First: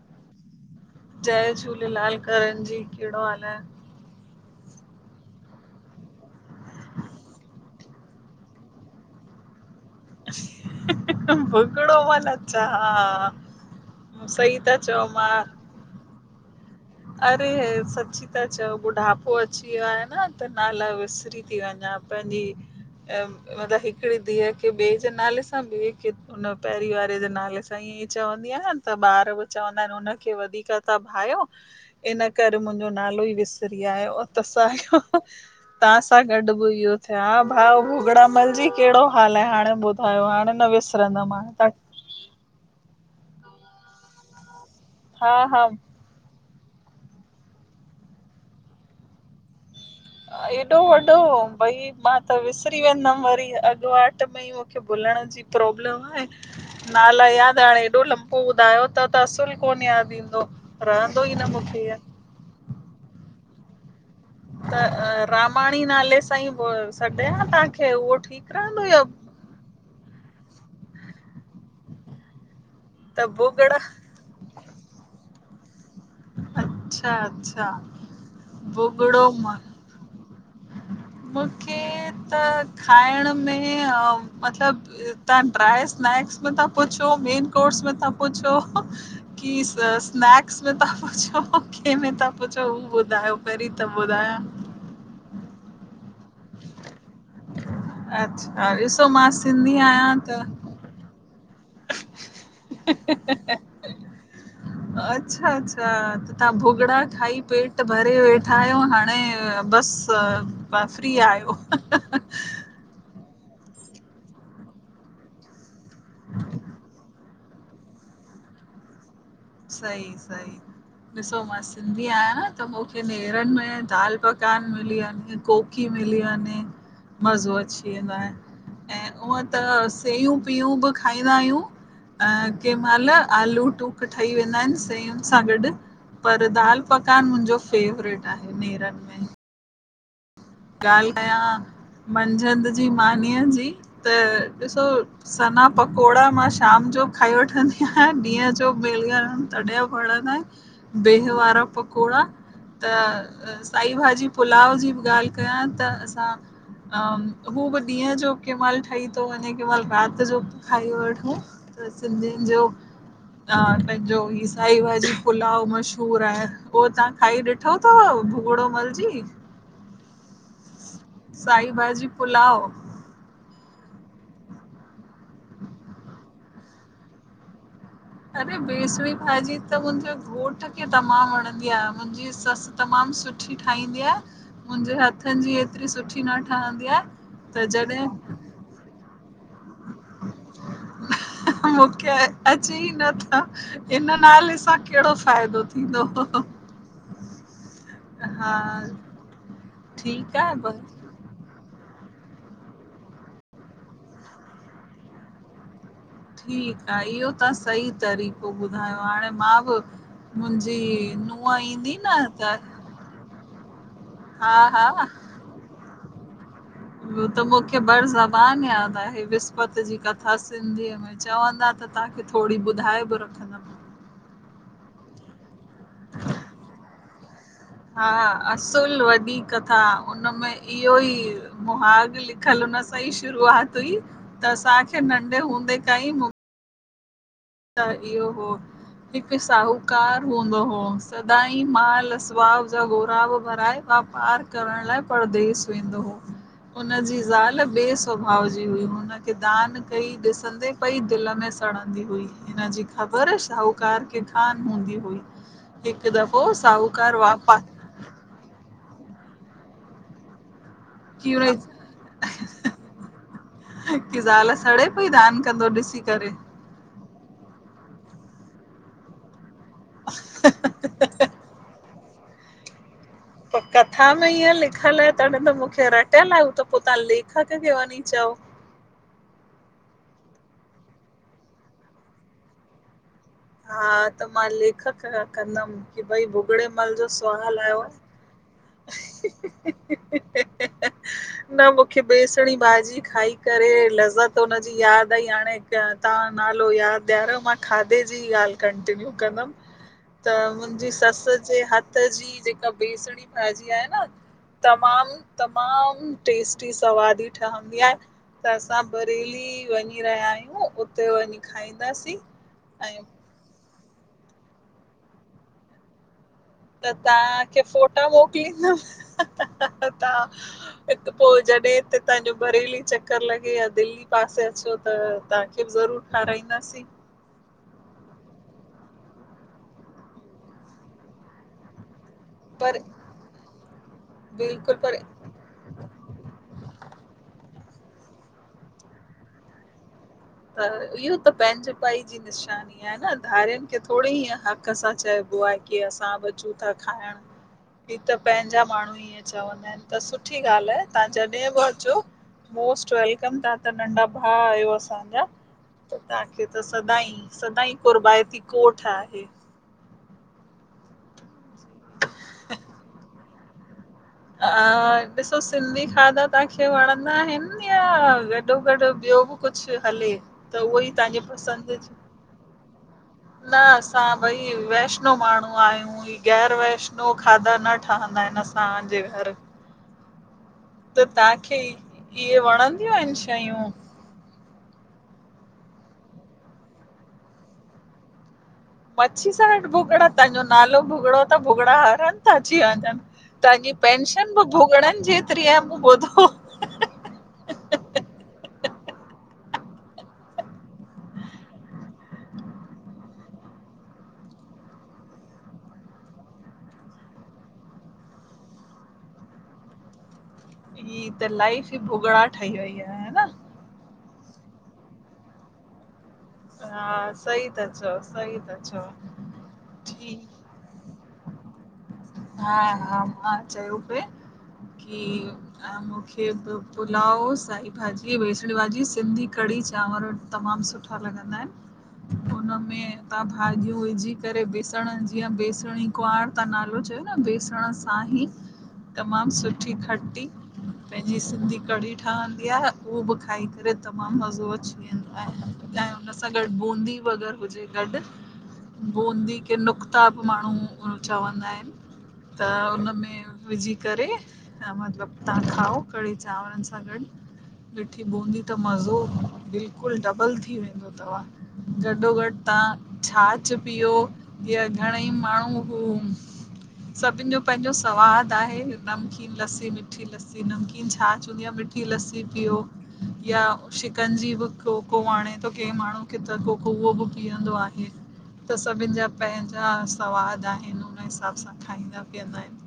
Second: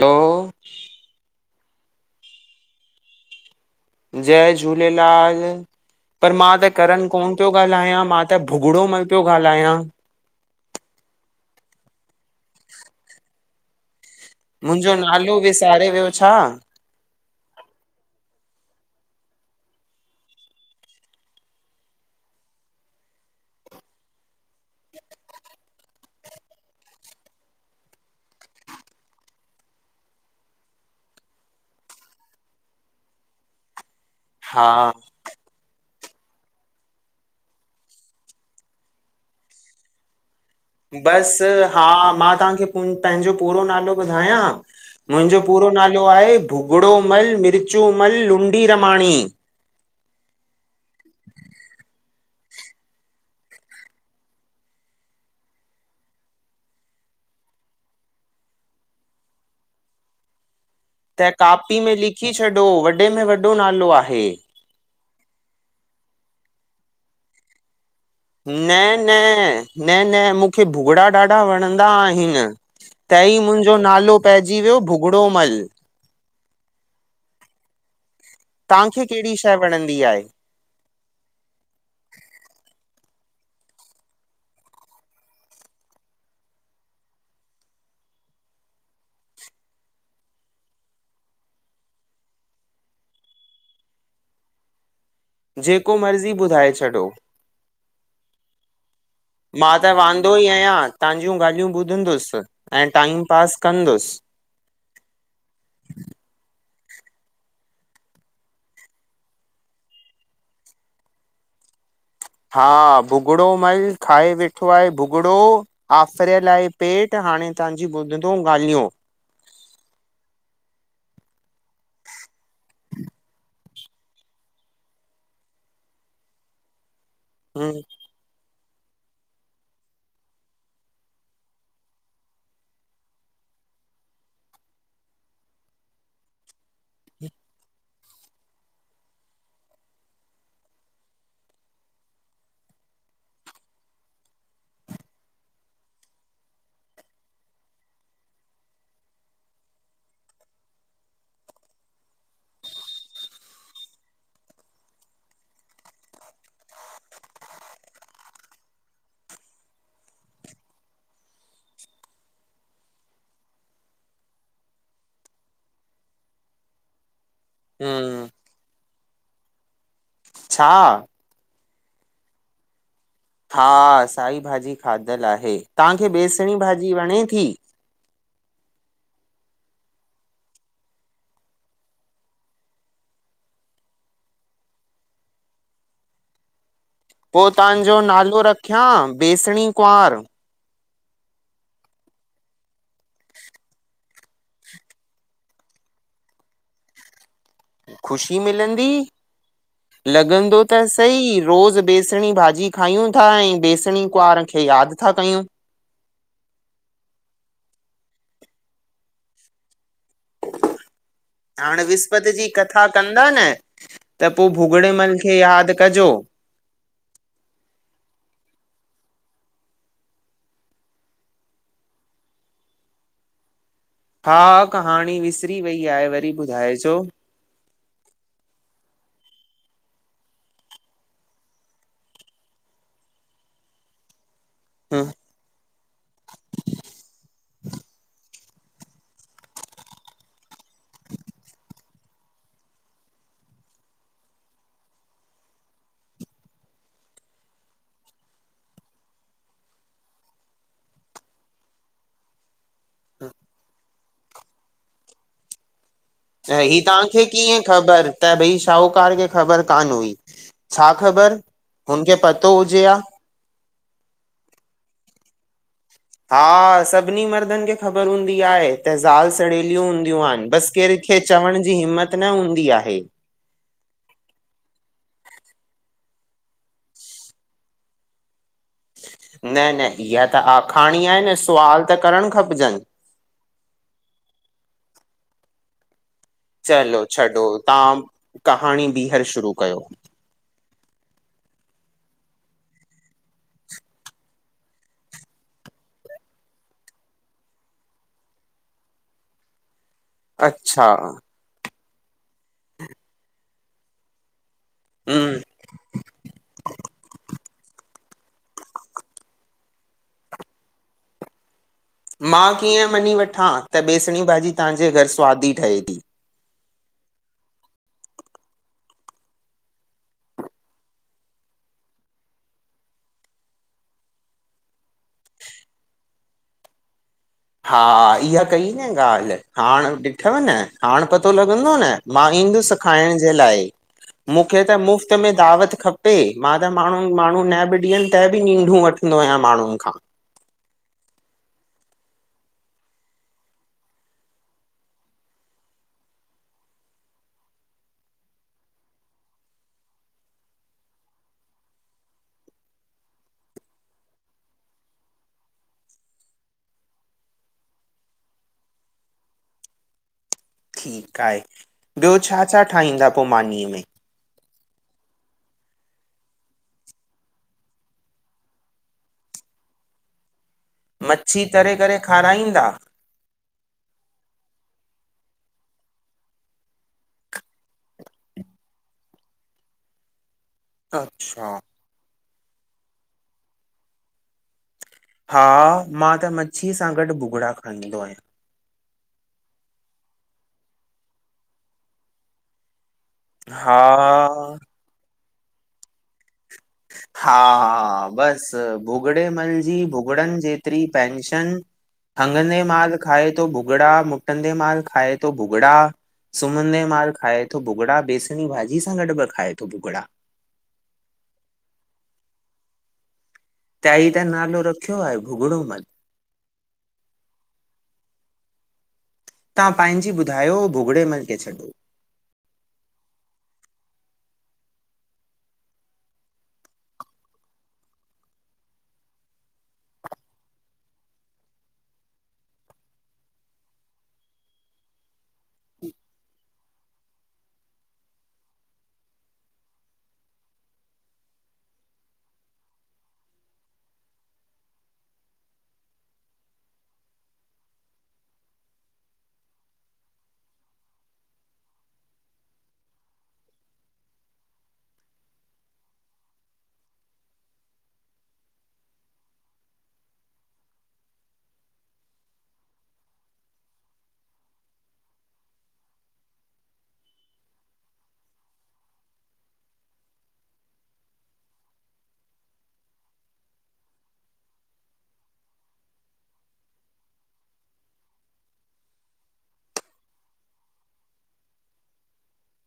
लो जय झूलेलाल करन जी कहिड़ो हाल आए? जय झूलेलाल पर मां त करन कोन पयो ॻाल्हायां मां त भुॻिड़ो मल पियो ॻाल्हायां। भुगड़ो मल अच्छा हा। सही था मुंजो चओ नालो मां विसारे वियो छा? अरे सची ता चओ ॿुढापो अची वियो आहे न त नाला विसरी त वञा। [unintelligible] अ मतलब हिकिड़ी धीउ के ॿिए जे नाले सां ॿिए हुन पहिरी वारारे जे नाले सां ई ई चवंदी आयान त ॿार उहे चवंदा आहिनि हुन खे वधीक ता भायो इन करे मुंहिंजो नालो ई विसरी आयो त हा। स तव्हांसां गॾु बि इहो थिया हा भाऊ भुगड़ा मल जी कहिड़ो हाल आहे हाणे ॿुधायो हाणे न बस विसरंदमि हाणे तव्हां हा मां तव्हांखे प पंहिंजो पूरो नालो ॿुधायां। हा मुंहिंजो हा पूरो नालो आहे भुॻड़ो म, मिर्चो मल, लुंडी रमाणी। एॾो वॾो भई मां त विसरी वेंदमि वरी। अॻ वाट में ही मूखे भुलण जी प्रोब्लेम आहे नालो याद हाणो हेॾो लंबो ॿुधायो त, त असुल कोन याद ईंदो रहंदो त ई न कापी मूंखे में लिखी छॾो, वॾे में वॾो नालो आहे। रामाणी नाले सां ई पो सॾियां तव्हां खे? न न न न मूंखे भुॻिड़ा ॾाढा वणंदा आहिनि। त तही मुंहिंजो भुॻड़ा नालो पइजी वियो भुॻड़ो मल। अच्छा अच्छा। तव्हांखे भुॻड़ो कहिड़ी शइ मां वणंदी आहे? मूंखे त खाइण में मतलब तव्हां ड्राए स्नैक्स में था पुछो मेन कोर्स में ता पुछो की स्नैक्स में था पुछो कहिमे तां पुछो हू ॿुधायो पहिरीं त ॿुधाया। जेको मर्ज़ी ॿुधाए छॾो। अच्छा, ॾिसो मां मा सिंधी त आहियां वांदो ही आहियां तव्हांजूं ॻाल्हियूं ॿुधंदुसि ऐं, टाइम पास कंदुसि। अच्छा अच्छा त तव्हां भुॻड़ा खाई पेट भरे वेठा आहियो हाणे बस फ्री आहियो। हा भुॻड़ो मल खाए वेठो आहे भुॻड़ो आफ्रियल आहे पेट। हाणे तव्हांजी ॿुधंदो ॻाल्हियूं। सई सई ॾिसो मां सिंधी आहियां त मूंखे नेरनि में दाल पकवान मिली वञे, कोकी मिली वञे मज़ो हूं अची वेंदो आहे। ऐं उअ त सेयूं पिययूं बि खाईंदा आहियूं। अ कंहिं महिल आलू टूक ठही वेंदा आहिनि सयुनि सां गॾु पर दाल। पकवान मुंहिंजो फेवरेट आहे नेरनि में ॻाल्ह कयां मंझंदि जी मानीअ जी त ॾिसो सना पकोड़ा मां शाम जो खाई वठंदी आहिया ॾींहं जो मिलन तॾ वणंदा आहिन भीह वारा पकोड़ा पकोड़ा त साई भाॼी पुलाव जी बि ॻाल्हि कयां त असां अम हू भी ॾींहं जो केमल ठही थो वञे केमल रात जो खाई वठु। त सिंधियुनि जो त पंहिंजो ई साई भाॾी पुलाव मशहूर आहे उह तव्हां खाई ॾिठो तव हूं भुॻड़ो मल जी? छा? साई भाॼी पुलाव हा साई भाॼी खाधलु आहे तव्हांखे बेसणी भाॼी वणे थी अरे बेसणी भाॼी त मुंहिंजे घोट खे तमामु वणंदी आहे। मुंहिंजी ससु तमामु सुठी ठाहिंदी आ, मुहिंजे हथनि जी एतरी सुठी न ठहंदी आहे पो त तव्हांजो जॾहिं नालो रखियां बेसणी कुंआर? मूंखे अचे ई नथा इन नाले सां कहिड़ो फ़ाइदो थींदो हो ख़ुशी मिलंदी, ठीकु आहे लॻंदो ब त सही रोज बेसणी भाॼी खायूं था ऐं बेसणी कुवारं खे यादि था कयूं ठीकु आहे इहो तां सही तरीक़ो ॿुधायो आ हाणे मा बि मुंहिंजी नूंहं हाणे ईंदी न विस्पति जी त कथा कंदा न त पो हा भुॻड़े मल खे यादि कजो हुअ त मूंखे बड़ ज़बान यादि आहे विस्पति जी कथा सिंधीअ में चवंदा त त तव्हांखे थोड़ी ॿुधाए बि रखंदमि हा कहाणी विसरी वई आहे वरी ॿुधाइजो हा असुल वॾी कथा उनमें इहो ई मुहाॻ लिखलु हुन सां ई शुरुआत हुई त असांखे नंढे हूंदे खां ई मु हिकु साहूकार हूंदो हो सदाईं माल सुआव जा गोराबि भराए वापार करण लाइ परदेस वेंदो हो हुन जी ज़ाल ॿे स्वभाव जी हुई हुनखे दान कई ॾिसंदे पई दिलि में सड़ंदी हुई, हिन जी ख़बर शाहूकार खे कान हूंदी हुई हिकु दफ़ो त ही साहूकार तव्हांखे वापा कीअं ख़बर त भई शाहूकार खे ख़बर कान हुई, छा की ख़बर हुनजी हुनखे पतो हुजे आ की ज़ाल सड़े पई दान कंदो ॾिस हा सभिनी मर्दनि खे ख़बर हूंदी आहे त ज़ाल सड़ेलियूं हूंदियूं आहिनि बसि केंखे चवण जी हिम्मत न हूंदी आहे कथा में ईंअं लिखियल आहे तॾहिं त मूंखे रटियल आहे हू त पो तव्हां लेखक खे वञी चओ न, न इहा त आखाणी आहे न सुवाल त करणु खपजनि हा, त मां लेखक ख कंदमि की भई भुॻड़े मल चलो जो छॾो सुवाल आयो आ तव्हां कहाणी बीहर शुरू कयो न मूंखे बेसणी भाॼी खाई करे लज़त हुनजी यादि आई हाणे तव्हां नालो यादि ॾियारो मां खाधे जी ॻाल्ह कन्टीनियू कंदमि त अच्छा मुंहिंजी ससु जे हथ जी जेका बेसणी भाॼी आहे न तमामु, हम्म तमामु टेस्टी सवादी ठहंदी आहे त असां बरेली वञी रहिया आहियूं उते वञी खाईं दासी ईंअं मञी वठां त बेसणी भाॼी तव्हांजे घर सुवादी ठहे थी त तव्हांखे फोटा मोकिलींदम हा हा हा हा तव्हां हिकु पो जड़े त तव्हां जो बरेली चक्कर लॻे या दिल्ली पासे अचो त तव्हांखे बि ज़रूर खारंइदम असीं हा इहा कई न ॻाल्हि, हाण ॾिठव न, हाण पतो लॻंदो न मां ईंदुस पर खाइण जे लाइ मूंखे त बिल्कुलु पर मुफ़्त में दावत खपे मा त माण्हून, माण्हू न बि ॾींहनि त बि नींढूं वठंदो आहियां माण्हुनि खां त इहो त पंहिंजे पाई जी निशानी आहे न, धारियुनि खे थोड़े ई ईंए हक़ सां चए बो आहे की असां बि अचूं था खायण ही त पंहिंजा माण्हू ईंअं चवंदा आहिनि त सुठी ॻाल्हि आहे तव्हां जॾहिं बि अचो मोस्ट वेलकम तव्हां त नंढा भा आहियो असां तव्हां जा त तांखे त सदाईं, सदाईं कुर्बायती कोठ आहे [inaudible] ठीकु आहे, ॿियो छा, छा ठाहींदा पो मानीअ में ॾिसो सिंधी खाधा तव्हांखे वणंदा आहिनि या गॾो-गॾु ॿियो बि कुझु हले त उहो ई तांजी मच्छी तरे पसंदि, करे खाराईंदा न असां भई वैस वैषनो माण्हू आहियूं ही गैर वैषनू खाधा न ठहंदा आहिनि असांजे घर त अच्छा तव्हांखे ही इहे वणंदियूं आहिनि शयूं हा, मां त मच्छी सां गॾु भुॻिड़ा खाईंदो आहियां मच्छी सां गॾु भुॻिड़ा, तव्हांजो नालो भुॻिड़ो त भुॻिड़ा हर हंद था अची वञनि तव्हांजी हा पेंशन बि भुॻणनि जेतिरी आहे मूं ॿुधो हा, बस भुॻड़े मल जी भुॻड़नि जेतिरी पेंशन हंघंदे माल खाए थो भुॻड़ा, मुटंदे माल खाए थो भुॻड़ा सुम्हंदे माल खाए थो भुॻिड़ा बेसणी भाॼी सां गॾु बि खाए थो भुॻिड़ा ही त लाइफ़ ई भुॻड़ा ठही वई आ ह ना त ही त नालो रखियो आहे भुॻड़ो मल हा, सही ता चओ, सही ता चओ तां पंहिंजी ठीकु ॿुधायो भुॻड़े मल खे छॾो हा, हा मां चयो पे की अं मूंखे बि पुलाव, साईभाॼी, बेसणी भाॼी, सिंधी कढ़ी की चांवर तमाम सुठा लॻंदा आहिंन उनमें तां भाॼियूं विझी करे बेसण जी या बेसणी गुवांर तां नालो चयो न बेसण सां ही तमाम सुठी खट्टी पहिंजी सिंधी कढ़ी ठहंदी आह, उहो बि खाई करे तमाम मज़ो अची वेंदो आहे। तां हुन सां गॾ बूंदी वग़ैरह हुजे गॾ बूंदी खे नुक़्ता बि माण्हू चवंदा आहिनि त उन में विझी करे, मतिलब तां खाओ कढ़ी चांवरनि सां गॾ मिठी बूंदी त मज़ो, बिल्कुल डबल थी वेंदो तवां, गॾो-गॾ तां छाछ पीयो जीअं घणेई माण्हू हू सभिन जो पंहिंजो सवादु आहे नमकीन लस्सी, मिठी लस्सी, नमकीन छाछ हूंदी आ मिठी लस्सी पियो या शिकंजी बि को, को आणे थो त के माण्हू खे त को, को उहो बि पीयंदो आहे त सभिन जा पंहिंजा सवादु आहिनि उन हिसाब सां खाईंदा-पीयंदा आहिंन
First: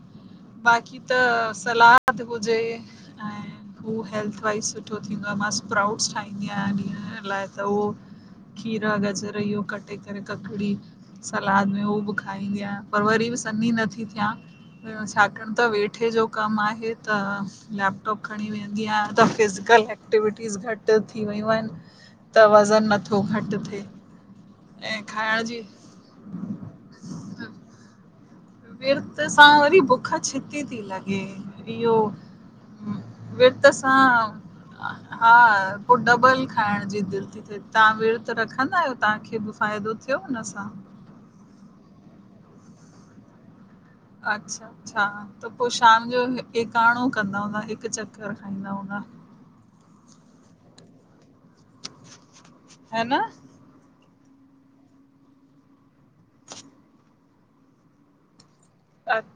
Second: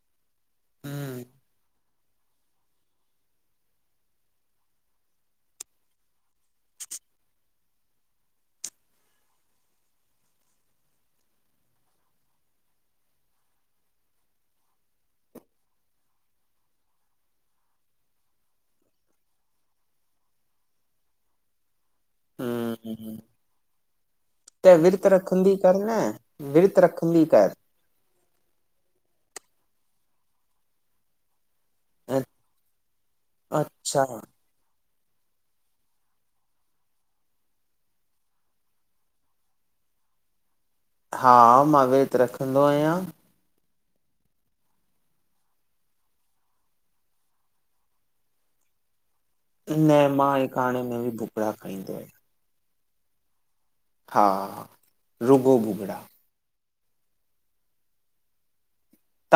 बाक़ी त हम्म सलाद हुजे ऐं हु हेल्थ वाइस सुठो थींदो आ मां स्प्राउट्स ठाहिंदी ठाहिदी आयां इन लाइ त हू खीरा, गजर इहो कटे करे ककड़ी सलाद में हू बि खाईंदी आहियां पर वरी सनी नथी थियां छाकाणि त वेठे जो कमु आहे त लैपटॉप खणी विहंदी आहियां त अजकल एक्टिविटीज़ घटि थी वयूं आहिनि त वज़न हम्म नथो घटि थे त विर्त रखंदी कर न, विर्त रखंदी कर विर्त सां वरी भुख छित्ती थी लॻे इहो अ- विर्त सां अच्छा हा पो डबल खाइण जी दिलि थी थे, तव्हां विर्त रखंदा आहियो तव्हांखे बि फ़ायदो थियो हुन सां हा, मां विर्त रखंदो आहियां अच्छा अच्छा, त पो शाम जो एकाणो कंदा हूंदा, हिकु चकर खाईंदा हूंदा न मां एकाणे में बि भुॻड़ा खाईंदो आहियां है ना हा रुॻो भुॻड़ा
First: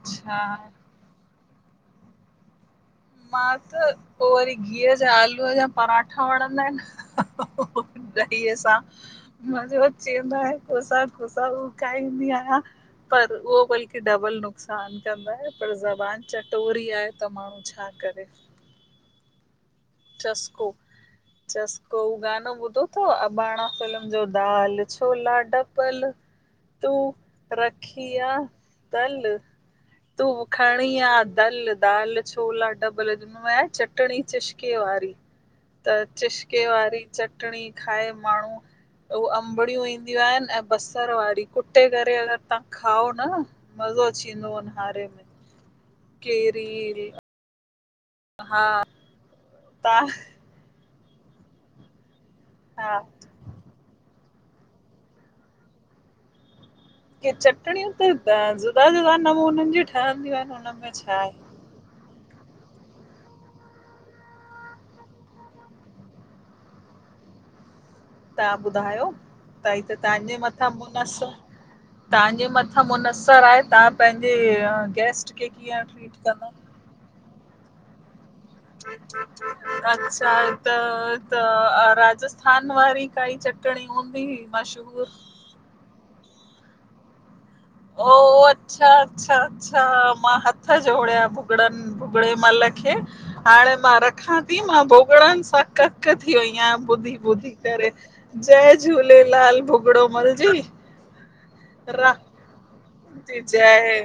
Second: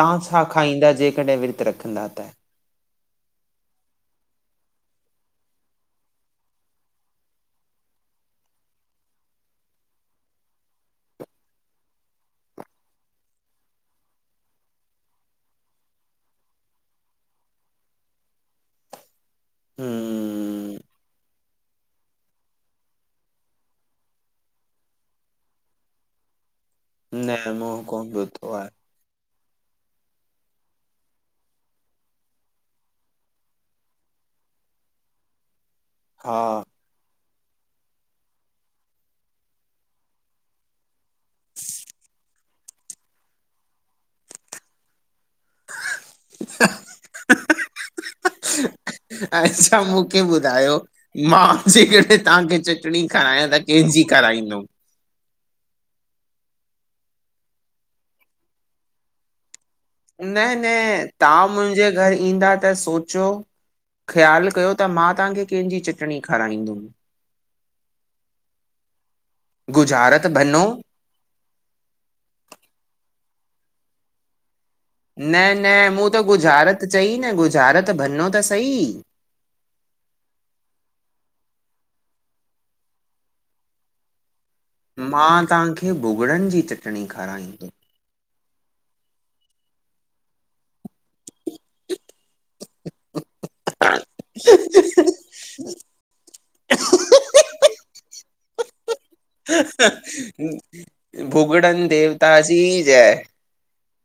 तां छा खाईंदा, जेकॾहिं विर्तु रखंदा त मां त पो वरी घीअ जा आलूअ जा परांठा वणंदा आहिनि, ॾहीअ सां मज़ो अची वेंदो आहे कोसा, कोसा हू खाईंदी आहियां पर उहो बल्कि डबल नुक़सान कंदो आहे, पर ज़बान चटोरी आहे त माण्हू छा कॾहिं चस्को हम्म चस्को, हु गानो ॿुधो अथव अबाणा फ़िल्म जो दाल छोला ढबल तू न मूं रखी कोन आ ॿुधो आहे सल तू खणी आ दल, दाल छोला ढबल, जहिं में आहे चटणी चश के वारी त हा चशके वारी चटणी खाए माण्हू ओ अंबड़ियूं ईंदियूं आहिनि ऐं बसर वारी, कुटे करे अगर तव्हां खाओ न, मस्त मज़ो अची वेंदो आ उन्हारे में, केरी हा अच्छा तव्हां मूंखे ॿुधायो मां सी तव्हांखे हा चटणी खारायां त कंहिंजी खाराईंदुमि की चटणियूं त ज़ुदा ज़ुदा नमूननि जी ठहंदियूं न, आहिनि न हुनमें छा आहे तव्हां मुंहिंजे घर ईंदा त सोचियो ख़्यालु कयो त मां तव्हांखे कंहिंजी चटणी खाराईंदुमि तव्हां ॿुधायो त ही त गुज़ारत तव्हांजे भनो मथां मुनस तव्हांजे मथां मुनस त आहे तव्हां पंहिंजी न, न मूं त गुझारत चई न गुझारत भञो अच्छा त, त अरा राजस्थान वारी काई चटणी हूंदी मशहूर मा तव्हांखे भुॻड़नि जी चटणी खाराईंदुमि ओ अच्छा, अच्छा, अच्छा मा हथ जोड़िया भुॻडन, भुॻडे मल खे हाणे मा रखां थी मा भोगड़नि सां कक कक थी वयी आहियां ॿुधी, ॿुधी करे जय झूले लेलाल भुगड़ो मलजी भूॻड़नि देवता जी जय जय